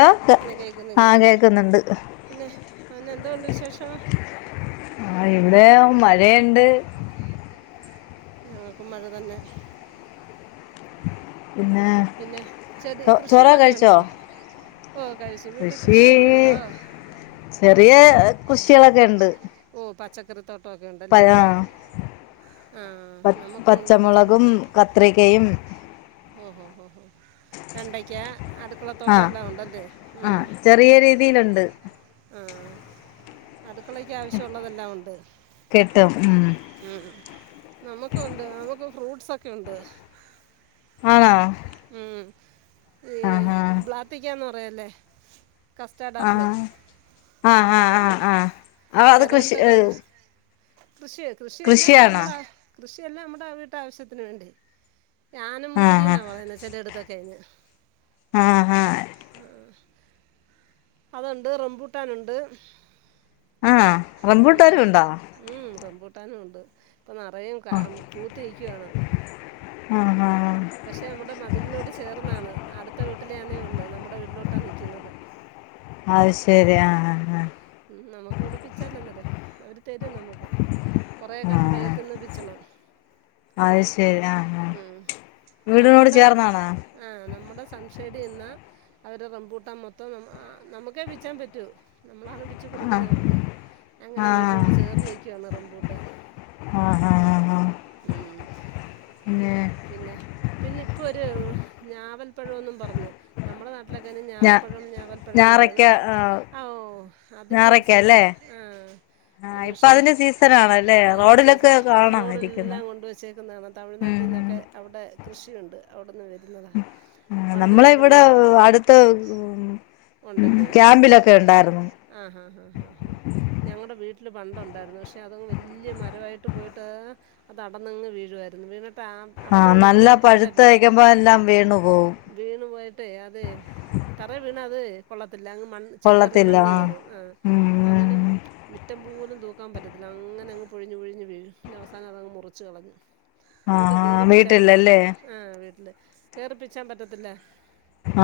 Hello കേ ന്ന് കേക്കുന്നു ആഹ് കേക്കുന്നു കേക്കുന്നുണ്ട് പിന്നെ ന്നെന്തോണ്ട് വിശേഷം മഴയെണ്ട് ഞങ്ങൾക്കും മഴ തന്നെ പിന്നെ പിന്നെ ചെടി ചോ ചോറൊക്കെ കൃഷികളൊക്കെ കഴിച്ചോ ഉണ്ടോ ഓ കഴിച്ചു വീട്ടിൽ കൃഷി കൃഷിയൊക്കെ ഉണ്ടോ കുട്ട്യേളൊക്കെ ഇണ്ട് ഓ പച്ചക്കറി തോട്ട് ഒക്കെ ഉണ്ടല്ലേ ആഹ് ആ പ നമുക്കുണ്ട് പച്ചക്കറി പച്ചമുളകും തോട്ട് കത്രിക്കയും ഓഹോ ഹൊ വെണ്ടയ്ക്ക അടുക്കളതോട്ടം ആഹ് എല്ലാമുണ്ടല്ലേ മ് ആഹ് ചെറിയ രീതിയിലുണ്ട് അടുക്കളക്ക് ആവശ്യമുള്ളതെല്ലാം ഉണ്ട് കിട്ടും ഉം ഉം നമ്മുക്കു ഉണ്ട് നമുക്ക് ഫ്രൂട്ട്സൊക്കെ ഉണ്ട് ആണാ ഉം ആഹാ പ്പേലെ ആഹ് ആഹ് ബ്ലാ ആഹ് ആഹ് ആഹ് ആ അത് കൃഷി ഏ കൃഷിയേ കൃഷിയല്ല നമ്മുടെ കൃഷിയെല്ലാ നമ്മുടെ വീട്ട് ആവശ്യത്തിന് വേണ്ടി ഞാന മുന്തിരി ആഹ് എന്നാ വ ചെല്ല എടുത്തൊ ക കഴിഞ്ഞഞ് ആഹ് ആഹ് ആഹ് അതുണ്ട് റംബൂട്ടാനുണ്ട് ആ റംബൂട്ടാനുണ്ടോ ട്ടാനുണ്ട് ഇപ്പ നിറയെ കാ പൂതിനികാണ് ആഹ് ആഹ് പശെ ഇവിടെ മതിലിനോട് ചേർന്നാണ് അട്തെ വീട്ടിലാണ്ള്ളത് നമ്മളെ വീട്ടിലോട്ടാണ് നിക്യുന്നത് അത് അത് ശരി ആ ആഹ് ആഹ് ഉം നമിക് വ്ടെ പിചാരന അവര് തരുനമ്ക് കുറേഒകെ നമ്മടെ ആഹ് എട് ത് ന് പിചണം അത് ശരി ആഹ് ആഹ് ഉം വീടിനോട് നമ്മടെ ചേർന്നാണോ ആ സംശത റെഡിന്നാ അവരെ റംബൂട്ടാൻ മൊത്തം നമ്മകെ പിച്ചാൻ പറ്റൂ നമ്മളാണ് പി ച് ആഹ് കൊടുകുന്നവർക് അങ്ങനെ വീടിനോട് ആഹ് ചേർന്നികാണ് റംബൂട്ടാൻ ആഹ് ആഹ് ആഹ് മ് പിന്നെ പിന്നെ പിന്നെ ഇപ്പൊര് ഞാവൽപഴൂന്ന് പറഞ്ഞ് നമ്മളെ നാട്ടി ട്ടിലൊകെ ഞാ ഞാറക്ക ഞാറപഴംഞാവൽപഴംനറിനൊകെ ആഹ് അഓ. അതിൻ്റെ ഞാറക്ക അല്ലേ ഒരുസീസൺ ആ ആഹ് അത് ഇപ്പൊ പക്ഷേ അതിന്റെ സീസൺ ആണല്ലേ അതിന്റെ റോഡിലൊക്കെ സീസണാണ് കാണാം ഇരിക്കുന്നെ റോഡിലെല്ലം കൊണ്ടോയിവെചേക്നാണ ഉം തമഴ്നാട്ടിന്നൊകെ അവിടെ കൃഷിയുണ്ട് അവിടുന്ന് വ നമ്മളെവിടെ അടുതെ ഉണ്ടല്ലേ ആ ആ ആ ഞങ്ങടെ വീ വീട്ടിൽ പണ്ട് ഉണ്ടായിര്നു പശേ അത് വല്യ മരായിട് പോയിട്ട് അത് അടന്ന്ങ്ങനെ വീഴായിരുന്നു അടർന്നു ആഹ് നല്ല വീഴുമ്പോൾ കേടു പോകും പഴുത്തയക്കുമ്പോ എല്ലാം വീണു പോവും വീണുപോയിട്ട് അതെ തറ വീണ് അത് കൊള തില്ല മണ്ണ് കൊള്ളത്തില്ല ചിതറിമണ്ണ് ആഹ് കേറും ആ അങ്ങനെ ഉം മിറ്റം പോലും തൂക്കാൻ പറ്റതില്ല അങ്ങനെങ്ങ് പൊഴിഞ്ഞ് പൊഴിഞ്ഞ് വീഴും അവസാനത് മുറിച്ച് കളഞ്ഞു നമുക്ക് ആഹാ കീറിപ്പിച്ചാനും വീട്ടിലല്ലേ പറ്റത്തില്ല ആ വീട്ടില് കേറിപ്പിച്ചാൻ പറ്റത്തില്ല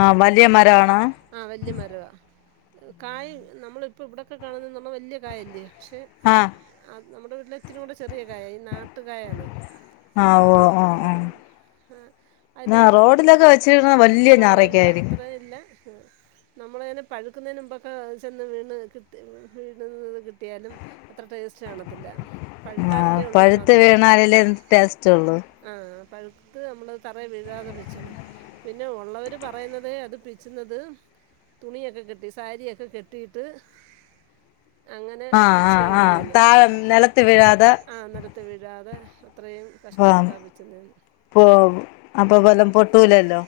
ആവലിയ മരാണോ ആ വല്യ മരുവാ കായ് നമ്മളിപം ഇവിടൊകെ കാണുന്ന വല്യ കായില്യേ ശെ അത് ആഹ് ആ നമ്മടെ വീടിലെതിനോട് ചെറിയ കായാ ഈ നാട്ട് കായേണ് ഓ അതിന്റെ ആ റോഡിലൊക്കെ വെച്ചിരുന്ന വലിയ വലുതാ ഞാറക്കായിരിക്കും അത്രേ ഇല്ല നമ്മളതിന് പഴുകുനതിന് മുംബെക്കെ ചെന്ന് വീണൊ വീണക്കേ കിട്ടിയാലും [unintelligible] അത്ര ടേസ്റ്റ് കാണത്തില്ല ആഹ് പഴുതാലൊല്ലൂഒരു പഴുത്ത് മധുരം വീണാലല്ലേ ടേസ്റ്റ് ഉള്ളൂ ആ ആ പഴുത്ത് അമ്മള് തറെ വീഴാതെ പിചണം പിന്നെ ഉള്ളോര് പറയുന്നത് അത് പിച് ന്നത് തുണിയൊകെ കെട്ടി സാരിയൊകെ കെട്ടീട്ട് അങ്ങനെ ആഹ് ആഹ് ആഹ് പിച്ചിയായിടുന്നെ താഴെ നിലത്ത് വീഴാതെ ആ നിലത്ത് വീഴാതെ അത്രേം ആഹ് കഷ്ടപെട്ടാണ് പിച്ണേന്ന് പോ അപ്പൊ വല്ലം പൊട്ടൂലല്ലോ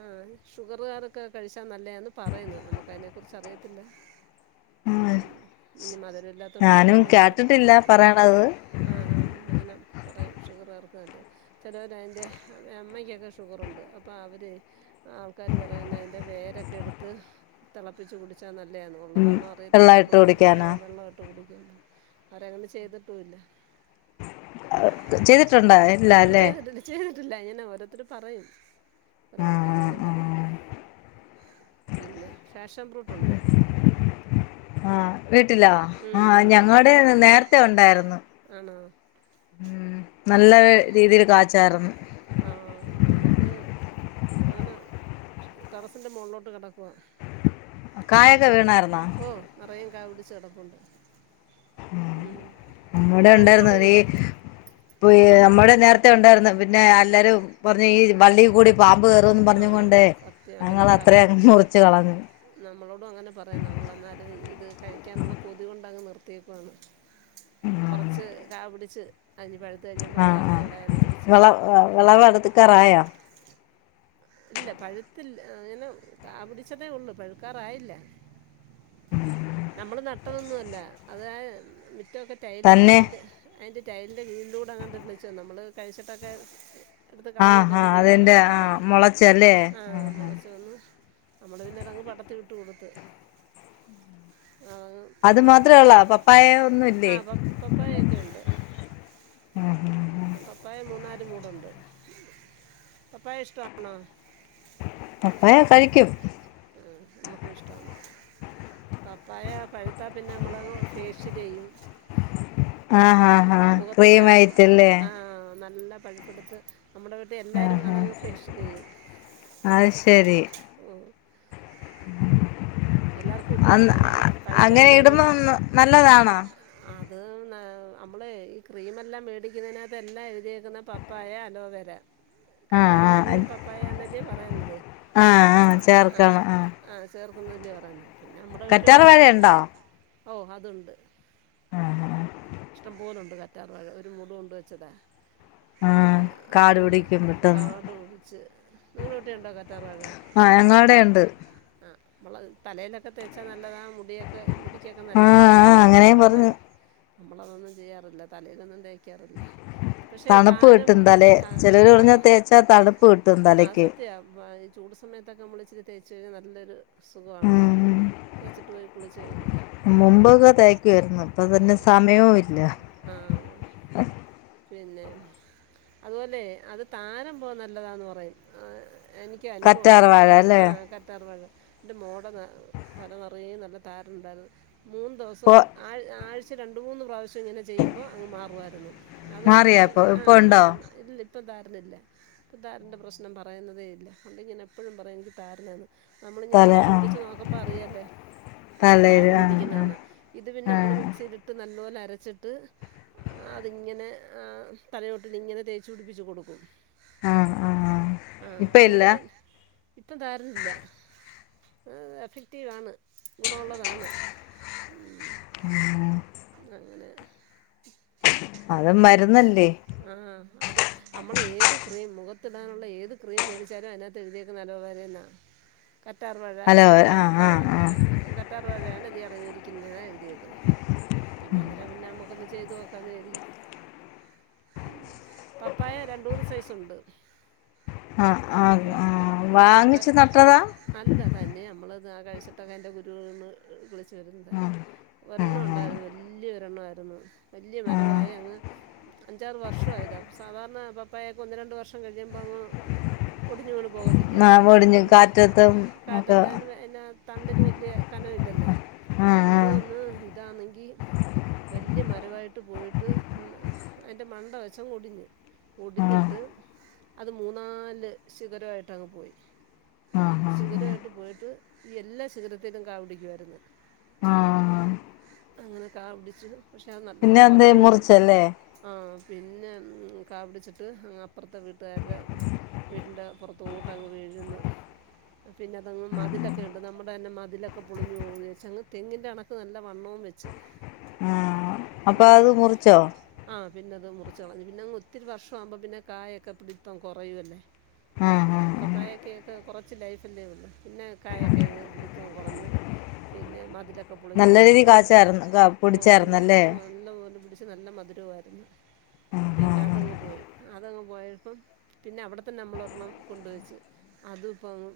ആ ഷുഗർകാരൊക് കെ കഴിച്ച നല്ലേന് പറീന് നമുക്ക് അയ്നെ കുറിച് അറിയത്തില്ല ആഹ് ഊം ഇനി മധുര ല്ലാത്തോണ്ട് ഞാനും പറയുന്നേന്ന് പറഞ്ഞു കേട്ടിട്ടില്ല പറയണത് ആ ഹാ ഹാ ഷുഗറേർക് വേണ്ടി ചെലോരൈന്റെ അമ്മയ്ക്കൊക്കെ ഷുഗറുണ്ട് അപ്പൊ അവര് ആൾക്കാർ പറ വേരൊക്കെ എടുത്ത് തെളപ്പിച്ച് കുടിച്ചാ നല് ല്ലെന്നോ ഉം ഉള്ളതാന്നോ അറിയത്തില്ല വെള്ളം ഇട്ട് നമ്മളങ്ങനെ കുടിക്കാനാ ഏ വെള്ളട്ടു കുടി അവരങ്ങനെ ചെയ്തിട്ടുല്ല ചെയ്തിട്ടുണ്ടാ ഇല്ല ല്ലെ ഇല്ല ങ്ങനെ ഓരോരുത്തർ പറയും ആഹ് ഒരാൾക്കാരിങ്ങനെ ആഹ് പറ ആഹ് പിന്നെ ഫാഷൻ ഫ്രൂട്ടുണ്ട് ആഹ് വീട്ടിലൊ ഉം ആ ഉണ്ട് ഞങ്ങടെ നേരത്തെ ഉണ്ടായിരുന്നു ആണോ ഉഊം നല്ല രീതിൽ കാചാർന്ന് ആ നമുക്ക് അങ്ങനെ ടെറസിന്റെ മോൾലോട്ട് കെട്കുവ കായൊക്കെ വീണാർന്നോ നിറയെ കാ പിടിച്ചു കെടപ്പുണ്ട് നമ്മടെ പഴുത്ത് ഉണ്ടാർനു ടീ തുടങ്ങിയില്ല പൊ ഈ നമ്മുടെ നേരത്തെ ഉണ്ടാരുന്നു പിന്നെ എല്ലാരും പറഞ് ഈ വള്ളീകൂടി പാമ്പ് കയറുംന്ന് പറഞ്ഞും ആഹ് കൊണ്ടേ സത്യം ഞങ്ങൾ അങ്ങനേംപറയും അത്രയും മുറിച്ച് കളഞ്ഞു നമ്മളോടും അങ്ങനെ പറയാ നമ്മളെന്നാലും ഇത് കഴിക്കാനുള്ള കൊതി കൊണ്ടങ്ങ് നിർ [unintelligible] കൊറച്ച് ക പിടിച്ച് അരിഞ്ഞ് പഴുത്ത് കഴിയുമ്പോൾ ആ അങ്ങ് ആ അറുത്ത് കളയാമെന്ന് വിചാരിച്ച് വെള വെളവെടുത്ത് കറായോ ഇല്ല പഴുത്തില്ല ഇങ്ങനെ കാപിടിച്ചതേ ഉള്ളു പഴുക്കാറായില്ല നമ്മൾ ന ട്ടതൊന്നു അല്ല അത് ആ റ്റോകെ റ്റയ്ലാണ് തന്നെ മയന്റെ അയ്‌ന്റെ ടൈലിന്റെ വീൻലൂടെ അങ്ങട് [unintelligible] ച്ചു നമ്മൾ കഴിച്ചിട്ടൊക്കെ എടുത്ത് ആഹ് കളയുമല്ലോ ഹാ അതിൻ്റെ കുരുവൊക്കെ അതെന്റെആ കിടക്കല്ലേ മൊള ആ മൊളചൊന്നും നമ്മള് പിന്നെതങ്ങ് പടത്തി വിട്ടു കൊടുത്ത് അതങ്ങ് അത് പൊങ്ങ മാത്രേള്ളോ പപ്പായ ഒന്നുംല്ലേ ആ പപ്പ പപ്പായൊക്കെ ഉണ്ട് ആ [unintelligible] പപ്പായശ്റ്റാ [inaudible] പപ്പായ കഴിക്കും ആ നമ്മക്കിഷ്ടാണ് പപ്പായ പഴുത്താപ്പിന്നെ നമ്മള് ഫേഷ്യല് ചെയ്യും ആ ആ ആ മുഖത്തിട്ട ക്രീം ആയിറ്റ് ല്ലേ ആ, നല്ല പഴ്പ്പ്ട്ത്ത് നമ്മുടെ വീട്ടില് എല്ലാരും ആഹ് അതങ്ങ് ഫേഷല് ചെയും ആഹ് ഓ എല്ലാവർക്കും ഇട്ട് [inaudible] കൊടുക്കാം അതെന്താ അത് നല്ല പഴുത്ത് അങ്ങനെ കഴിഞ്ഞാൽ ഇടുമ്പോ വീട്ടിൽ നല്ലതാണോ അത് നമ്മൾ ഈ ക്രീമെല്ലാം മേടിക്കുന്നതിനകത്ത് എല്ലാം എഴുതിയേക്കുന്ന പപ്പായ അലോവര ആഹ് കറ്റാർ ആഹ് വാഴയും പപ്പായന്നെ ന്നെ പറയുന്നത് ആഹ് ആഹ് ആ ചേർക്കണം ആ ചെറ [unintelligible] [inaudible] കറ്റാർവാഴണ്ടോ ഓ അതുണ്ട് ഇഷ്ടം പോലുണ്ട് കറ്റാർവാഴടെ ഒരു മുട കൊണ്ട് വെച്ചതാ ആഹ് ആ കാട് മൂന്ന് പിടിക്കും പെട്ടെന്ന് കാട് പിടിച്ച് നിങ്ങള്ടെ വീട്ടിലുണ്ടോ കാറ്റാർ വാഴ ആഹ് ഞങ്ങടെ ഉണ്ട് ആ മൊളക് തലയിലൊക്കെ തേച്ചാന നല്ലതാ മുടിയോക്കെ മുടിക്കൊക്കെ ആഹ് നല്ലന്ന് ആഹ് അങ്ങനെയും വീട്ടിലുണ്ട് പറഞ്ഞു നമ്മളതൊന്നും ചെയ്യാറില്ല തലേലൊന്നും തേയ് പക്ഷെ തണുപ്പ് താരം കിട്ടും തലേ ചിലര് പറഞ്ഞ തേച്ചാ തണുപ്പ് കിട്ടും തലയ്ക്ക് അതസത്യ ചൂട് സമയത്തൊക്കെ നമ്മള തേച്ച് കയ്യുമ്പോ നല്ലൊരു സുഖാണ് ഉം മുമ്പൊക്കെ തേക്കായിരുന്നു അപ്പൊ തന്നെ സമയവും ഇല്ല ആ പിന്നെ അതുപോലെ അത് താരൻ പോവാൻ നല്ലതാന്ന് പറയും എനിക്ക് അനുഭവം ഉണ്ട് കറ്റാർ മോ വാഴ അല്ലേ ആ കറ്റാർ വാഴ എന്റെ മോള്ടെ ത തലനിറയെ നല്ല താരനുണ്ടായിരുന്നു മൂന്ന് ദിവസം ഇപ്പൊ ആഴ് ആഴ് ച്ച് രണ്ട് മൂന്ന് പ്രാവശ്യം ഇങ്ങനെ ചെയ്യുമ്പോ അങ് മാറുമാ [inaudible] അത് മാറിയാ ഇപ്പൊ ആ ഇപ്പൊ ഉണ്ടോ [unintelligible] ഇല്ലെ ഇപ്പോ താരൻ ഇല്ല ഇപ്പോ താരൻ്റെ പ്രശ്നം പറയുന്നതേയില്ല അല്ലെങ്കിൽ ഞാൻ എപ്പഴും പറയും നിക്കി താരനാന്ന് നമ്മളിങ്ങനെ തല പിടി ച്ച് നോക്കുമ്പോ അറിയാലെ തലേല് താരൻ ആഹ് ഇരിക്കുന്നെ ന്ന് ഇത് പിന്നെ നമ്മൾ ആഹ് മിക്സ് ചെയ്തിട്ട് നല്ലപോലെ അരച്ച് അരച്ചിട്ട് അതിങ്ങനെ ആ തലയോട്ടിൽ ഇങ്ങനെ തേച്ച് പിടിപ്പിച്ച് കൊടുക്കും ആഹ് ആഹ് ആഹ് ആഹ് ഇപ്പ ഇല്ല അങ്ങനെ പിന്നെ ഇപ്പം താരൻ ഇല്ല എഫക്ടീവ് ആണ് ഗുണമുള്ളതാണ് ഉം അങ്ങനെ അത് മരുന്നല്ലേ ആ അത് നമ്മൾ ഏത് ക്രീം മുഖത്തിടാനുള്ള ഏത് ക്രീം മേടിച്ചാലും അയിനകത്ത് എഴുതിരിക്കുന്നത് ആലോവേര എന്നാ കറ്റാർവാഴ അലോ അം ആഹ് ആ ആഹ് ക ആഹ് കറ്റാർവാഴ ആണ് ഇതി അടങ്ങിയിരി ക്കിന്നത് ഇത് ന്നാ അന്നേരം പിന്നെ നമുക്കൊന്ന് ചെയ്ത് നോക്കാന്ന് കരുതി പപ്പായ രണ്ട് മൂന്ന് സൈസ് ഉണ്ട് ആഹ് ആ ഉം ആ ഇപ്പോ വ വാങ്ങിച്ചു നട്ടതാ അല്ല തന്നെ ആ കഴിച്ചിട്ടൊക്കെ അതിൻ്റെ കുരു വീണ് കിളിച്ച് [unintelligible] ആഹ് ഒരെണ്ണം ആഹ് ഉണ്ടായിരുന്നു വല്യ രണ്ണമായിരുന്നു വലിയ ആഹ് മരമായി അങ്ങ് അഞ്ചാറ് വർഷമായതാ സാധാരണ പപ്പായക്കൊന്ന് രണ്ട് വർഷം കഴിയുമ്പം അങ്ങ് ഒടിഞ്ഞ് വീണ് പോകത്തില്ലേ ആഹ് ഒടിഞ്ഞ് ഇ കാറ്റത്തും ഒക്കെ കാറ്റത്ത് അതിന് എന്നാ തണ്ടിന് വല്യ കനമില്ലല്ലേ ആഹ് ഇത് ആഹ് ഒന്ന് ഇതാന്നെങ്കി വല്യ മ വരവായിട്ട് പോയിട്ട് അയിൻ്റെ മണ്ട വെച്ചങ്ങ് ഒടിഞ്ഞ് ആഹ് ഒടിഞ്ഞിട്ട് അത് മൂന്നാല് ശിഖരമായിട്ട് അങ്ങ് പോയി ആഹ് ആഹ് ആഹ് ശിഖരമായിട്ട് പോയി ട്ട് എല്ലാ ശിഖരത്തിലും കാ പിടിക്കുമായിരുന്നു ആഹ് അങ്ങനെ കാ പിടിച്ച് പക്ഷെ അത് പിന്നെ നല്ല എന്തേ മധുരമായിരുന്നു മുറിച്ചല്ലേ ആ പിന്നെ ഉം കാപിടിചിട്ട് അങ്ങ് അപ് റത്തെ വീട്ട്കാരടെ വീടിൻ്റെ പുറത്തോട്ട് അങ്ങ് വീഴുന്ന് പിന്നെ അതങ്ങ് മാ മതിലൊക്കെ ഉണ്ട് നമ്മുടെ തന്നെ മതിലൊക്കെ പൊളിഞ്ഞു പോകും വിചാരിച്ച് അങ്ങ് തെങ്ങിൻ്റെ കണക്ക് നല്ല വണ്ണവും വെച്ചു അപ്പൊ അത് മുറിച്ചോ പിന്നെ അത് മുറിച്ച് കളഞ്ഞു പിന്നെ അങ്ങ് ഒത്തിരി വർഷമാകുമ്പോ പിന്നെ കായൊക്കെ പിടിത്തം കുറയുവല്ലേ അ ആഹ് ആഹ് ആഹ് പപ്പായൊക്കെ കുറച്ച് ലൈഫ് അല്ലേ ഉള്ളൂ പിന്നെ കായ ഒക്കെ അങ്ങ് പിടുത്തവും കുറഞ്ഞ് പിന്നെ മതിലൊക്കെ നല്ല ക്കപ്പൊളിഞ്ഞുന്ന് രീതി പറഞ്ഞ് കാച്ചായിരുന്നു കാ ഓ നല്ല പിടിച്ചായിരുന്നല്ലേ നല്ലപോലെ പിടിച്ച് നല്ല മധുരവായിരുന്നു ആഹ് പിന്നെ ആഹ് അതങ്ങ് പോയി അതങ്ങ് പോയപ്പം പിന്നെ അവിടെത്തന്നെ നമ്മളൊരെണ്ണം കൊണ്ട് വച്ച് അതും ഇപ്പംങ്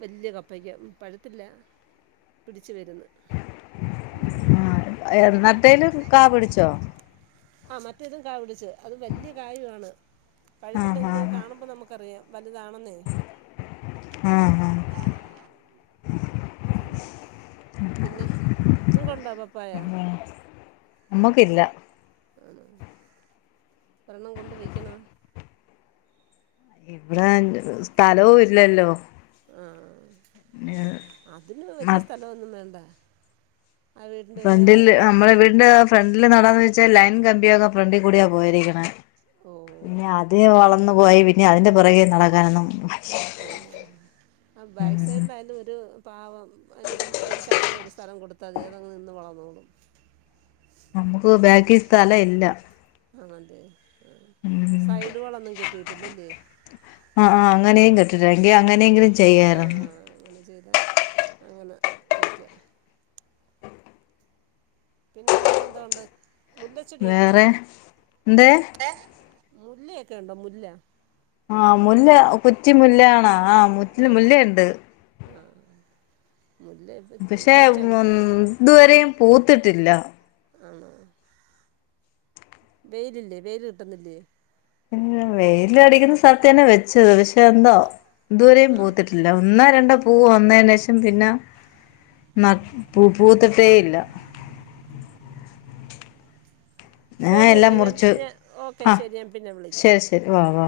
വല്ല്യ കപ്പ പയ്യ പഴത്തില്ല പിടിച്ച് വരുന്ന് എന്നട്ടേലും കാ പിടിച്ചോ ആ മറ്റേതും കാ പിടിച്ച് അത് വല്ല്യ കായുവാണ് ആഹ് പഴുത്തില്ലെങ്കിലത് ആഹ് കാണുമ്പോ നമുക്കറിയാം ലാണെന്നേ ആഹ് ആഹ് ഉം പിന്നെ നിനക്ണ്ടോ പപ്പായ മ്മക്കില്ല ആഹ് ഒരെണ്ണം കൊണ്ട് വെക്കണോ ഇവ്ടെ സ്ഥലോ ഇല്ലല്ലോ ആഹ് അതിന് വല്ല്യ സ്ഥലോന്നും വേണ്ട ആ വീടിൻ്റെ ഒരു ഫ്രണ്ടിൽ അരു അമ്മളെ വീട്ന്റെ ഫ്രണ്ടില് നടാൻ വെ ലൈൻ കമ്പിയൊക്കെ ഫ്രണ്ട് കൂടിയാ പോയിരിക്ണെ ഓ ഹേ അതെ വളം വന്നു പോയി പിന്നെ അതിന്റെ പോറകേ നടക്കാനൊന്നും ഓഹോ ആ ബാക്ക് സൈഡ്ലായാലും ഒരു പാവം അയ്നൊരു ഒര് ശകലം ഒര് സ്ഥലം കൊട് തനിയെ അതങ്ങ് നിന്ന് വളന്നോളും നമുക്ക് ബേക്കി സ്ഥല ഇല്ല ആണല്ലേ ആ. സൈഡ് വളമൊന്നും കിട്ടിയിട്ടില്ലല്ലേ ആഹ് ആഹ് ങ്ങനെയും [unintelligible] ങ്കി അങ്ങനെങ്കിലും ചെയ്യായ്യിര്ന്ന് അ അങ്ങനെ വെക്ക പിന്നെ വേറെന്തോ ഉണ്ട് മുല്ലച്ചെടിയൊക്കെ വേറെ ഉണ്ടോ ന്തേ മുല്ലയൊക്കെണ്ടോ മുല്ല ആഹ് മുല്ല കുറ്റി മുല്ല ആണ ആഹ് മുറ്റ്ന് മുല്ലയ്ണ്ട് ആഹ് മുല്ല ഇപ്പ പക്ഷെ ഇപ്പം ചെ ഒൻ ദൂവരെയും പൂത്തിട്ടില്ല ആണോ വെയിലില്ലേ വെയിൽ കിട്ടുന്നില്ലേ പിന്നെ വെയിലടിക്കുന്ന സ്ഥലത്ത് തന്നെ വെച്ചത് പക്ഷെ എന്തോ ദുവരെയും ആഹ് പൂത്തിട്ടില്ല ഒന്ന രണ്ടോ പൂവ് വന്നയ്ന്ശേഷം പിന്നെ പൂത്തിട്ടേയില്ല ശരിയെന്നാ മുറിച്ച് ഞാൻ ഓക്കെ ആഹ് ശരി ഞാൻ പിന്നെ വിളിക്കാം ശരി ശരി വാ വാ